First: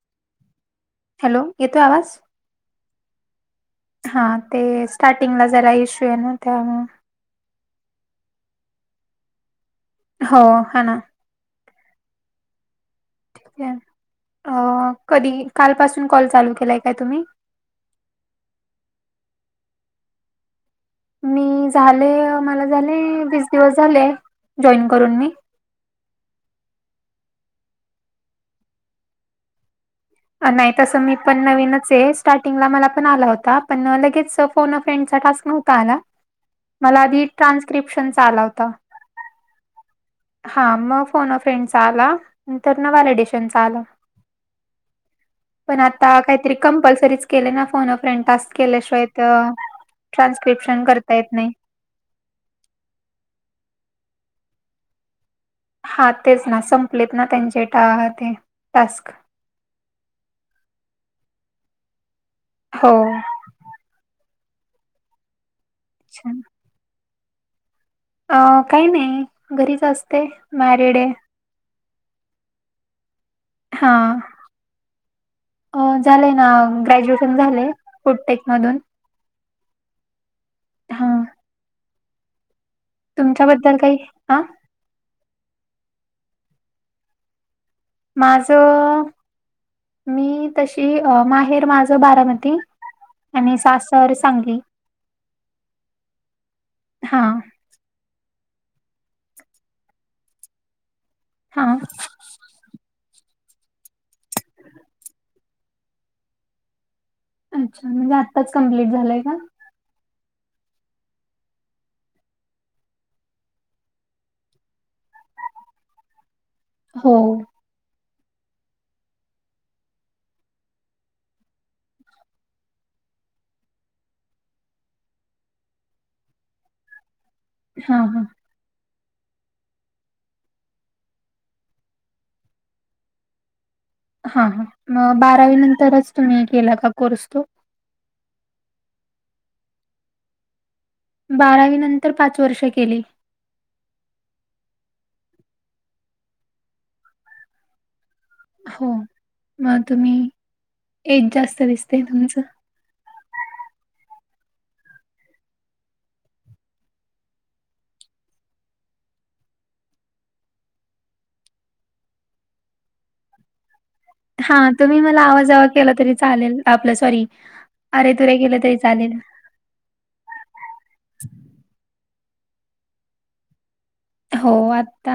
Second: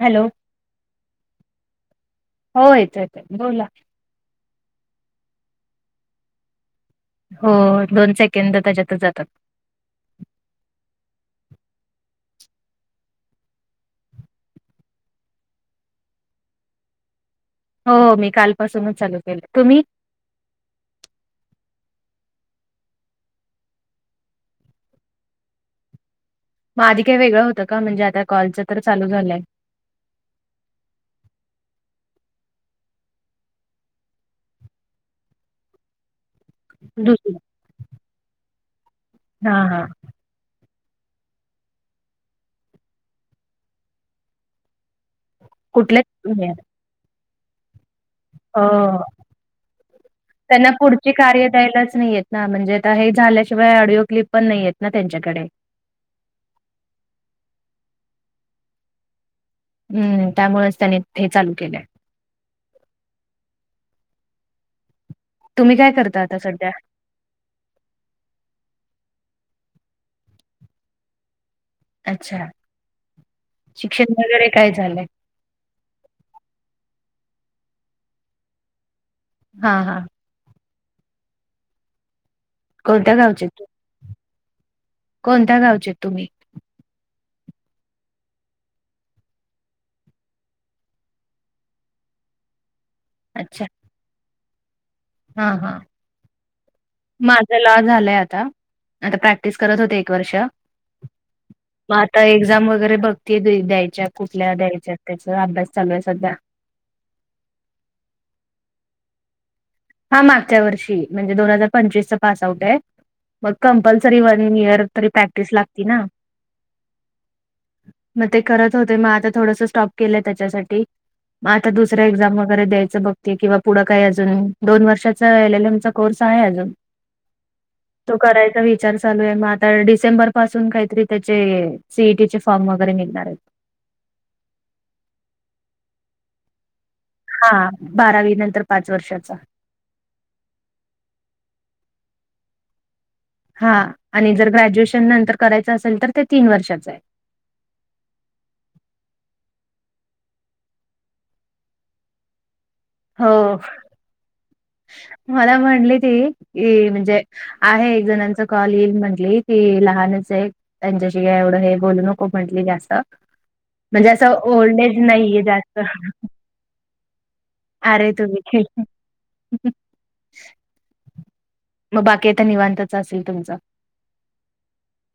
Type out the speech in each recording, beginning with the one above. Hello hello येतोय आवाज हो येत येत बोला. हा ते स्टार्टिंगला जरा इश्यू आहे ना त्यामुळे हो दोन सेकंड त्यांच्यात जातांत हो हां नां अं कधीं कालंपासूंन कॉल चालूं केलांय कायं तुम्हीं हो हो मी कालंपासूंनच चालूं केलां तुम्हीं मी झाले मलां झाले वीस दिवसं झाले जॉईन करूंन मी मंग आंधी कांहीं वेगळं होतं कां म्हणजे आंता कॉलचं तरं चालूं झालंय नाहीं तसं मी पणं नवीनचं आहे स्टार्टिंगला मलां पणं आलां होतां पणं लगेच फोन फ्रेंडचा टास्कं नव्हतां कां नां मलां आंधी दुसरं ट्रान्स्क्रिप्शन चां आलां होतां हां हां हां मंग फोन फ्रेंड चां आलां नं तरं ना व्हॅलिडेशनचा आलां पणं कुठल्याच आंता तुम्ही कांहींतरी कंपल्सरीच केले नां फोन फ्रेंटास्क हो केल्यांशिवाय तरं ट्रान्स्क्रिप्शन करतां येतं नाहीं एलंच नाहीं येतं नां म्हणजे आंता हे झाल्यांशिवाय ऑडिओ क्लिप पणं नाहींयेतं नां त्यांच्याकडे हां तेचं नां संपलेत नां त्यांचे टा ते टास्कं नां हम्मं त्यामुळे चं त्यांने हे चालूं केलें आहे हो तुम्हीं कायं करतां आंता संध्या अं कांहीं नाहीं घरीच असतें मॅरिड आहे अच्छा शिक्षणं वगैरें कायं झालंय अं झालंय नां ग्रॅज्युएशन झालेय फोटटेक मधूंन हां हां हां कोणत्या तुमच्यांबद्दल कांहीं हां कोणत्यां गावंचेत तुम्हीं माझं अं मी तशी माहेर माझं बारामती आणि अच्छा सासंर सांगली हां हां हा माझं लॉ झालंय आंता आंता प्रॅक्टिस करतं होते एक वर्ष हां मंग आंता एक्झांम वगैरें बघती द्यांयच्या कुंठल्या द्यांयच्यांत त्यांचा अभ्यास चालूं आहे संध्या अच्छा म्हणजे आत्ताचं कम्प्लीट झालंय कां हां मागच्यां वर्षी म्हणजे दोन हजांर पंचवीस चां पास आऊट आहे मंग कंपल्सरी वंन इयंर तरी प्रॅक्टिस लागते नां हो मंग ते करतं होते मंग आंता थोडंसं स्टॉप केलंय त्यांच्यासाठी मंग आंता दुसऱ्यां एक्झांम वगैरें द्यायचं बघते किंवा पुढं कांहीं अजूंन दोन वर्षाचा एल एल एम चां कोर्स आहे अजूंन हा तो हा करायंचा वि विचारं चालूं आहे मंग आंता डिसेंबर पासूंन कांहींतरी त्यांचे सीईटी चे फॉर्म वगैरें निघणांर आहेतं हां हां मंग बारावी नंतरच तुम्हीं केलां कां कोर्स तो हां बारावी नंतर पांच वर्षाचा बारावी नंतर पांच वर्ष केली हां आणि जरं ग्रॅज्युएशन नंतर करायचं असेल तरं ते तीनं वर्षाचं आहे हो मंग तुम्हीं एज जास्तं दिसते तुमचं हो मला म्हणली ती म्हणजे इ म्हणजे आहे एक जणांचा कॉल येईल म्हटले की लहानच आहे त्यांच्याशी काय एवढं हे बोलू नको म्हंटली जास्त म्हणजे असं हा ओल्ड एज तुम्ही मला नाहीये आवाजावा जास्त केला तरी चालेल आपलं सॉरी अरे तुरे केलं तरी चालेल ना [unintelligible] मग बाकी आता निवांतच असेल तुमच हो आता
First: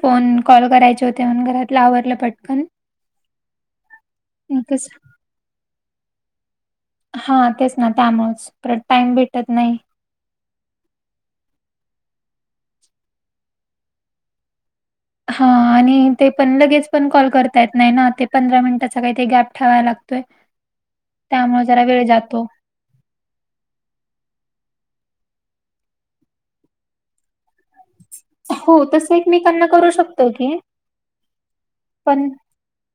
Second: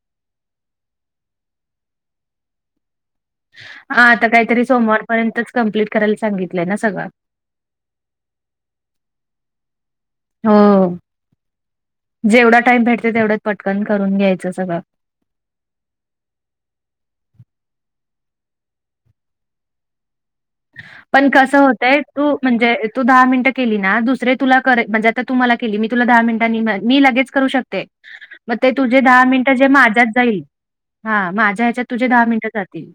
फोन कॉल करायचे होते म्हणून घरातला आवरलं पटकन हा आता काहीतरी सोमवारपर्यंतच कंप्लीट करायला सांगितलंय ना सगळं हा तेच ना त्यामुळेच प टाइम भेटत नाही हो जेवढा टाइम भेटते तेवढंच पटकन करून घ्यायचं सगळं हा आणि ते पण लगेच पण कॉल करता येत नाही ना ते पंधरा मिनिटाचा काही ते गॅप ठेवा लागतोय पण कस त्यामुळे जरा होतंय वेळ तू जातो. म्हणजे तु दहा मिनिट केली ना दुसरे तुला कर म्हणजे आता तुम्हाला केली मी तुला दहा मिनट मी लगेच करू शक ते मग ते हो तुझे तसं दहा मिनिट एकमेकांना जे करू माझ्यात शकतो जाईल की हा माझ्या ह्याच्यात तुझे पण दहा मिनटं जातील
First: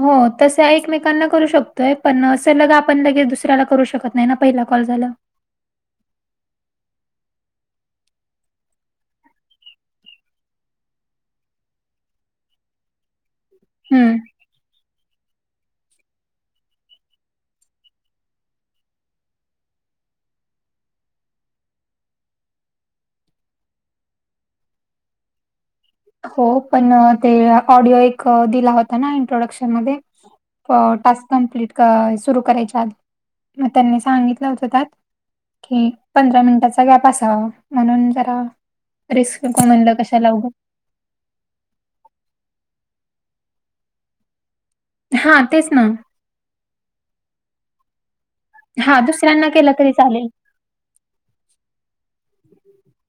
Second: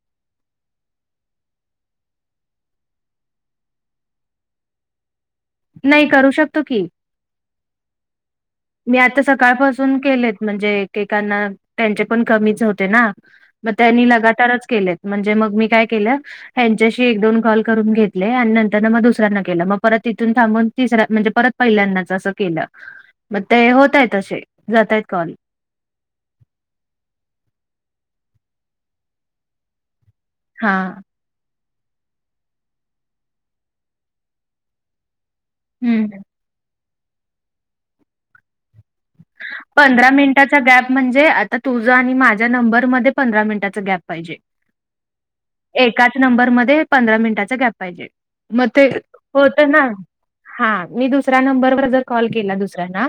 हो तस एकमेकांना करू शकतोय पण असं लग आपण लगेच दुसऱ्याला करू शकत नाही ना पहिला कॉल झाला नाही करू शकतो की मी आता सकाळपासून केलेत म्हणजे एकेकांना त्यांचे पण कमीच होते ना मग त्यांनी हम्म लगातारच केलेत म्हणजे मग मी काय केलं हच्याशी एक दोन कॉल करून घेतले आणि नंतर मग दुसऱ्यांना केलं मग परत तिथून थांबून तिसर म्हणजे परत पहिल्यांदाच असं केलं मग ते होतय असे जातय आहेत कॉल हो पण ते ऑडिओ एक दिला होता ना इंट्रोडक्शन मध्ये हां. टास्क कंप्लीट सुरू करायच्या आधी मग त्यांनी सांगितलं होतं त्यात कि हं. पंधरा मिनिटाचा गॅप असावा म्हणून जरा रिस्क नको म्हणलं पंधरा कशाला उगच मिनट गॅप म्हणजे आता तुझं आणि माझ्या नंबरमध्ये पंधरा मिनिटाच गॅप पाहिजे हा तेच ना म नंबर मध्ये पंधरा मिनिटाचा गॅप पाहिजे मग ते हा दुसऱ्यांना होत केलं ना तरी चालेल. हा मी दुसऱ्या नंबरवर जर कॉल केला दुसऱ्यांना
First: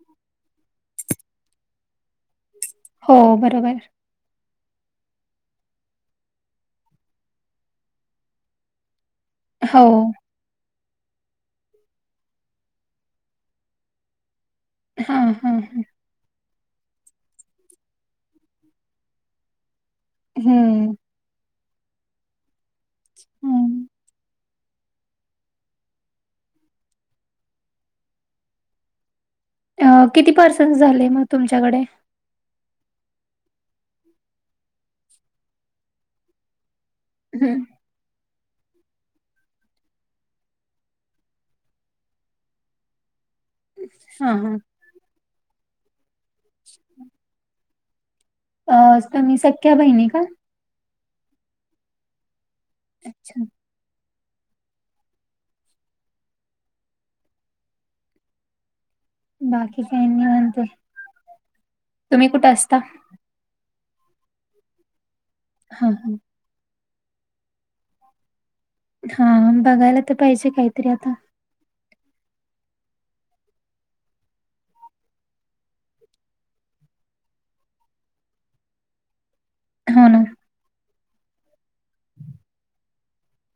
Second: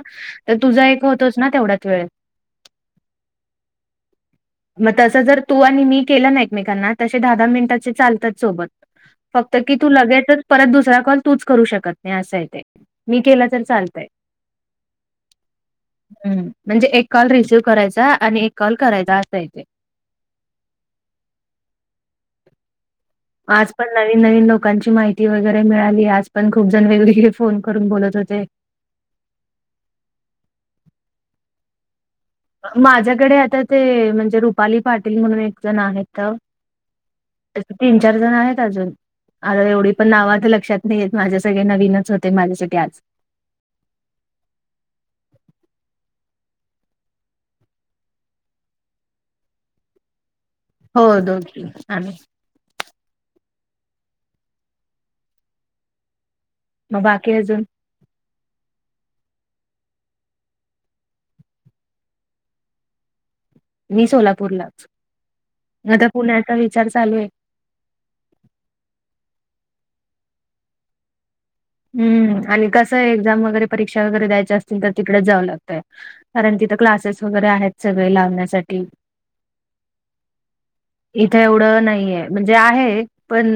तर तुझं एक होतोच ना तेवढ्याच वेळ हो बरोबर आहे मग तसं जर तू आणि मी केलं ना एकमेकांना तसे दहा, दहा मिनिटाचे चालतात सोबत फक्त की हो तू लगेचच परत दुसरा कॉल तूच करू शकत नाही असं आहे ते मी केलं तर चालतंय ह, ह हम म्हणजे एक कॉल रिसिव्ह करायचा आणि एक कॉल करायचा असा इथे हम्म [unintelligible] आज पण नवीन, नवीन लोकांची माहिती वगैरे मिळाली आज पण खूपजण वेगवेगळे फोन करून बोलत होते अ किती पर्सेंट झाले मग तुमच्याकडे माझ्याकडे आता ते म्हणजे रुपाली पाटील म्हणून एक जण आहेत हम्म. तीन, चार जण आहेत अजून आता एवढी पण नाव तर लक्षात नाहीेत माझ्या सगळे नवीनच होते माझ्यासाठी आज हा, हा. [unintelligible] अ, तुम्ही सख्या बहिणी का? हो, दोघी आम्ही. अच्छा. मग बाकी अजून? बाकी काय निवांत, तुम्ही कुठं असता? मी सोलापूरलाच, हां आता हां. पुण्याचा विचार चालूय. हा, बघायला तर पाहिजे काहीतरी आता. हम्म, आणि कसं एक्झाम वगैरे परीक्षा वगैरे द्यायच्या असतील तर तिकडेच जावं लागतंय. कारण तिथं क्लासेस वगैरे आहेत, सगळे लावण्यासाठी. हो, ना. इथं एवढं नाहीये, म्हणजे आहे. पण,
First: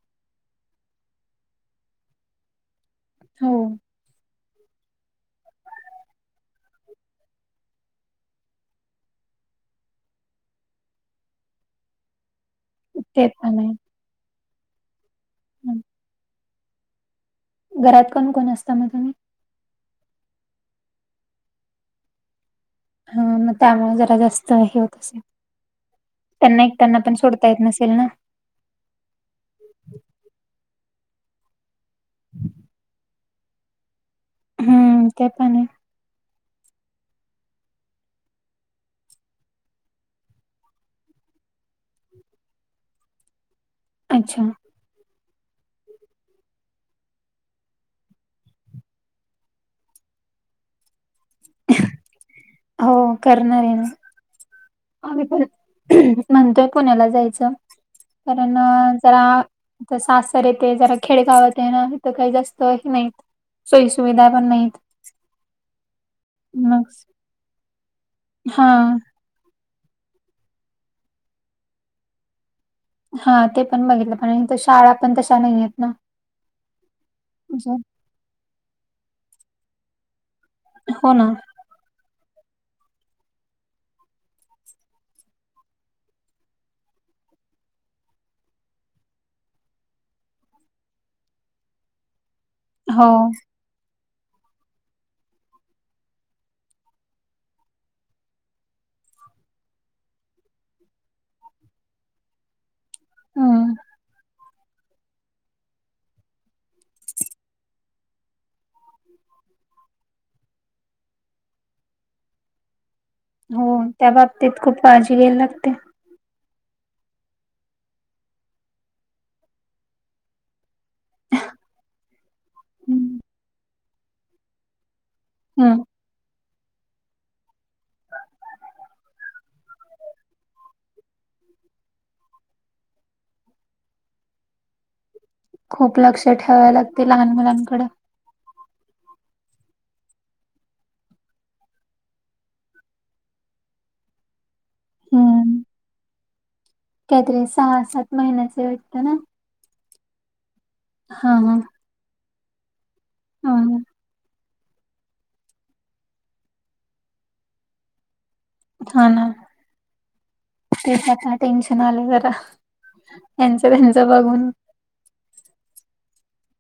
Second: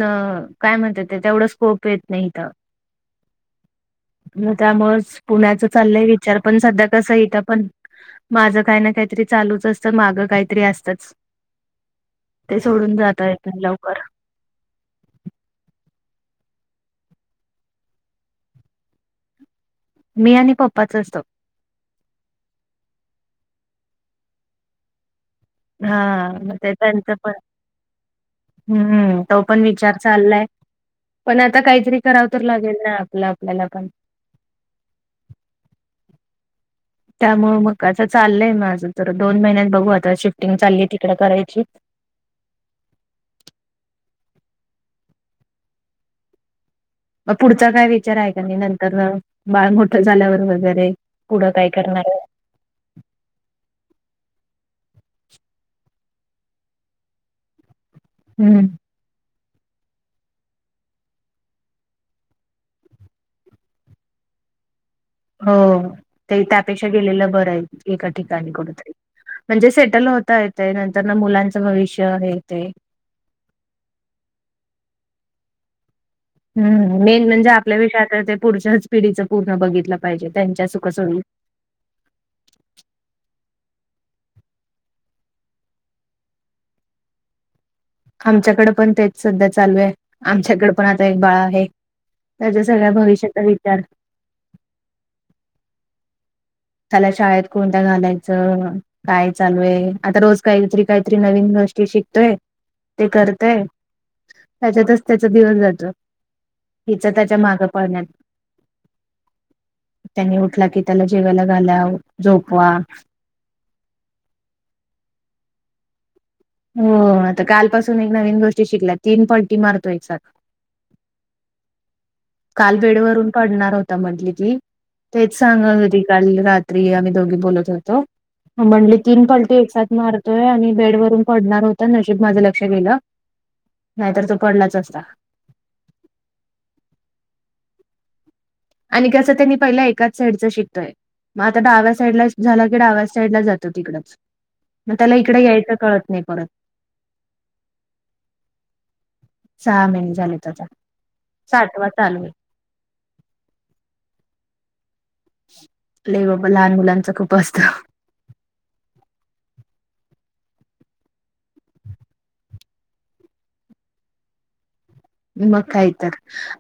काय म्हणतात ते, तेवढं स्कोप येत नाही इथं. हो. त्यामुळेच, पुण्याच चाललंय विचार पण सध्या तसं इथ पण, माझं काही ना काहीतरी चालूच असतं मागं काहीतरी असतच. [unintelligible] ते सोडून जात ते आहेत, लवकर. हम् घरात कोण -कोण असता मग तुम्ही? मी आणि पप्पाच असतो. ह, मग त्यामुळे जरा जास्त हेच. हा मग त्यांना ते एकटयाना पण त्यांचं सोडता येत नसेल ना? हम्म, तो पण विचार चाललाय, पण आता काहीतरी कराव तर लागेल ना. आपलं आपल्याला पण. हम्म ते पण हाय. त्यामुळ, मग असं चाललंय माझं, तर दोन महिन्यात बघू आता शिफ्टिंग चालली आहे तिकडे करायची. अच्छा. मग पुढचा काय विचार आहे का नाही नंतरन, बाळ मोठं झाल्यावर वगैरे, पुढं काय करणार हाय. हो, करणार आहे ना. आम्ही पण, म्हणतोय पुण्याला जायचं, कारण हम्म जरा जस असते रे ते, जरा खेडगावात आहे ना त्याच जास्त हे नाहीत सोयी- सुविधा पण नाहीत. हो, ते त्यापेक्षा मग गेलेलं बरंय, एका ठिकाणी हा कुठतरी. म्हणजे सेटल होता येत, नंतरन मुलांचं भविष्य हे ते. हा, ते पण बघितलं पण, इथं शाळा पण तशा नाहीयेत ना. हम्म, मेन म्हणजे आपल्या विषयात ते पुढच्याच पिढीचं पूर्ण बघितलं पाहिजे, त्यांच्या हो सुख-सोयी. ना आमच्याकडे पण तेच सध्या चालूय, आमच्याकडे पण आता एक बाळा आहे. त्याच्या सगळ्या हो भविष्याचा विचार त्याला शाळेत कोणत्या घालायचं. काय चालूय, आता रोज काहीतरी, काहीतरी नवीन गोष्टी शिकतोय. ते करतय. हम्म त्याच्यातच त्याचा दिवस जातो, हिच त्याच्या मागं पाहण्यात. त्यांनी उठला की त्याला जेवायला घाला झोपवा. हो त्या बाबतीत खूप काळजी घ्यायला लागते. हो आता कालपासून एक नवीन गोष्टी शिकल्या तीन पल्टी मारतो एक साथ [unintelligible] काल बेड हम्म वरून पडणार होता म्हंटली ती तेच सांग हम्म. होती. काल रात्री आम्ही दोघी बोलत होतो हो म्हंटली तीन पलटी एक साथ मारतोय आणि बेड वरून पडणार होत नशिब माझं लक्ष गेलं नाही तर तो पडलाच असता. खूप लक्ष ठेवाय लागते लहान मुलांकड. आणि कसं त्यांनी पहिला एकाच साईडच शिकतोय. म आता डाव्या साईडला झाला की डाव्या साईड लाच जातो तिकडच. मग त्याला इकडं यायचं कळत नाही परत काय तरी सहा सात महिन्याचे वाटतं ना? सहा महिने झाले त्याचा हा सातवा चालू होईल. आ ना! लय बाबा लहान मुलांचं खूप असतं. हा ना! ते ताच टेन्शन आलय जरा यांचं त्यांचं बघून. मग कायतर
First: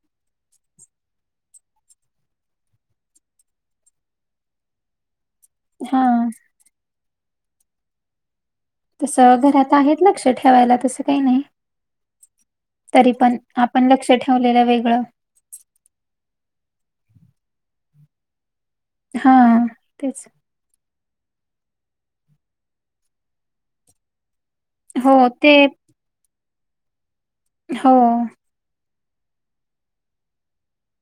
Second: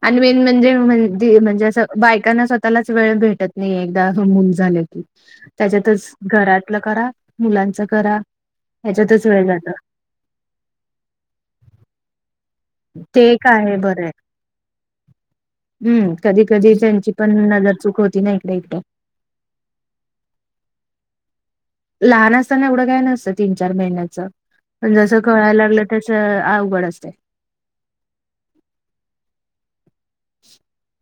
आणि मेन म्हणजे म्हणजे म्हणजे अस बायकांना स्वतःलाच वेळ भेटत नाही एकदा मूल झाले की. त्याच्यातच हा घरातलं करा मुलांच करा. ह्याच्यातच तसं वेळ जातो. घरात आहे लक्ष ठेवायला तसं काय नाही. तरी ते पण एक आहे आपण बरं लक्ष आहे. ठेवलेलं वेगळं. हम्म कधी कधी त्यांची पण नजर चूक होती न्हाय इकड इकटं. हा तेच! लहान असताना एवढं काय नसतं तीन चार महिन्याचं पण हो जसं ते कळायला लागलं तसं अवघड असतयं. हो! [inaudible]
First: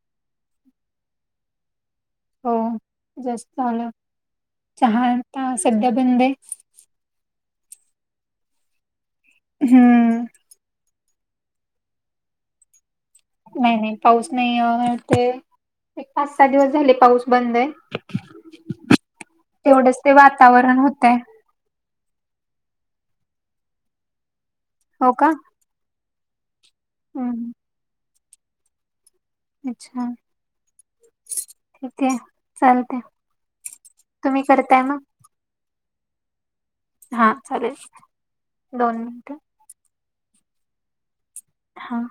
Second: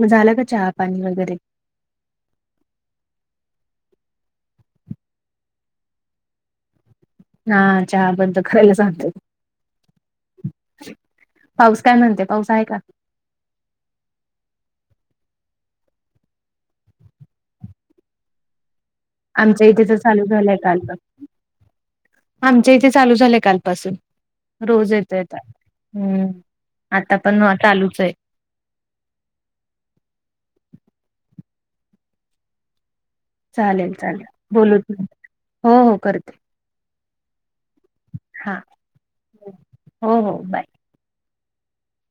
म झालं का चहा पाणी वगैरे? हो जास्त आलं चहा आता सध्या बंद हाय. हा चहा बंद करायला सांगतय. हम्म! पाऊस काय म्हणते, पाऊस आहे का? नाही नाही पाऊस नाही आहे ते एक पाच सहा दिवस झाले पाऊस बंद हाय. आमच्या इथे तर चालू झालंय कालपा आमच्या इथे चालू झालांय कालपासून रोज हो येतोय का आता. हम्म, आता पण हम्म चालूच हाय. अच्छा, ठीक आहे चालते. चालेल चालेल तुम्ही बोलू करताय मग हो हो करते. हा चालेल. हा दोन मिनिटं हो हो बाय! हां!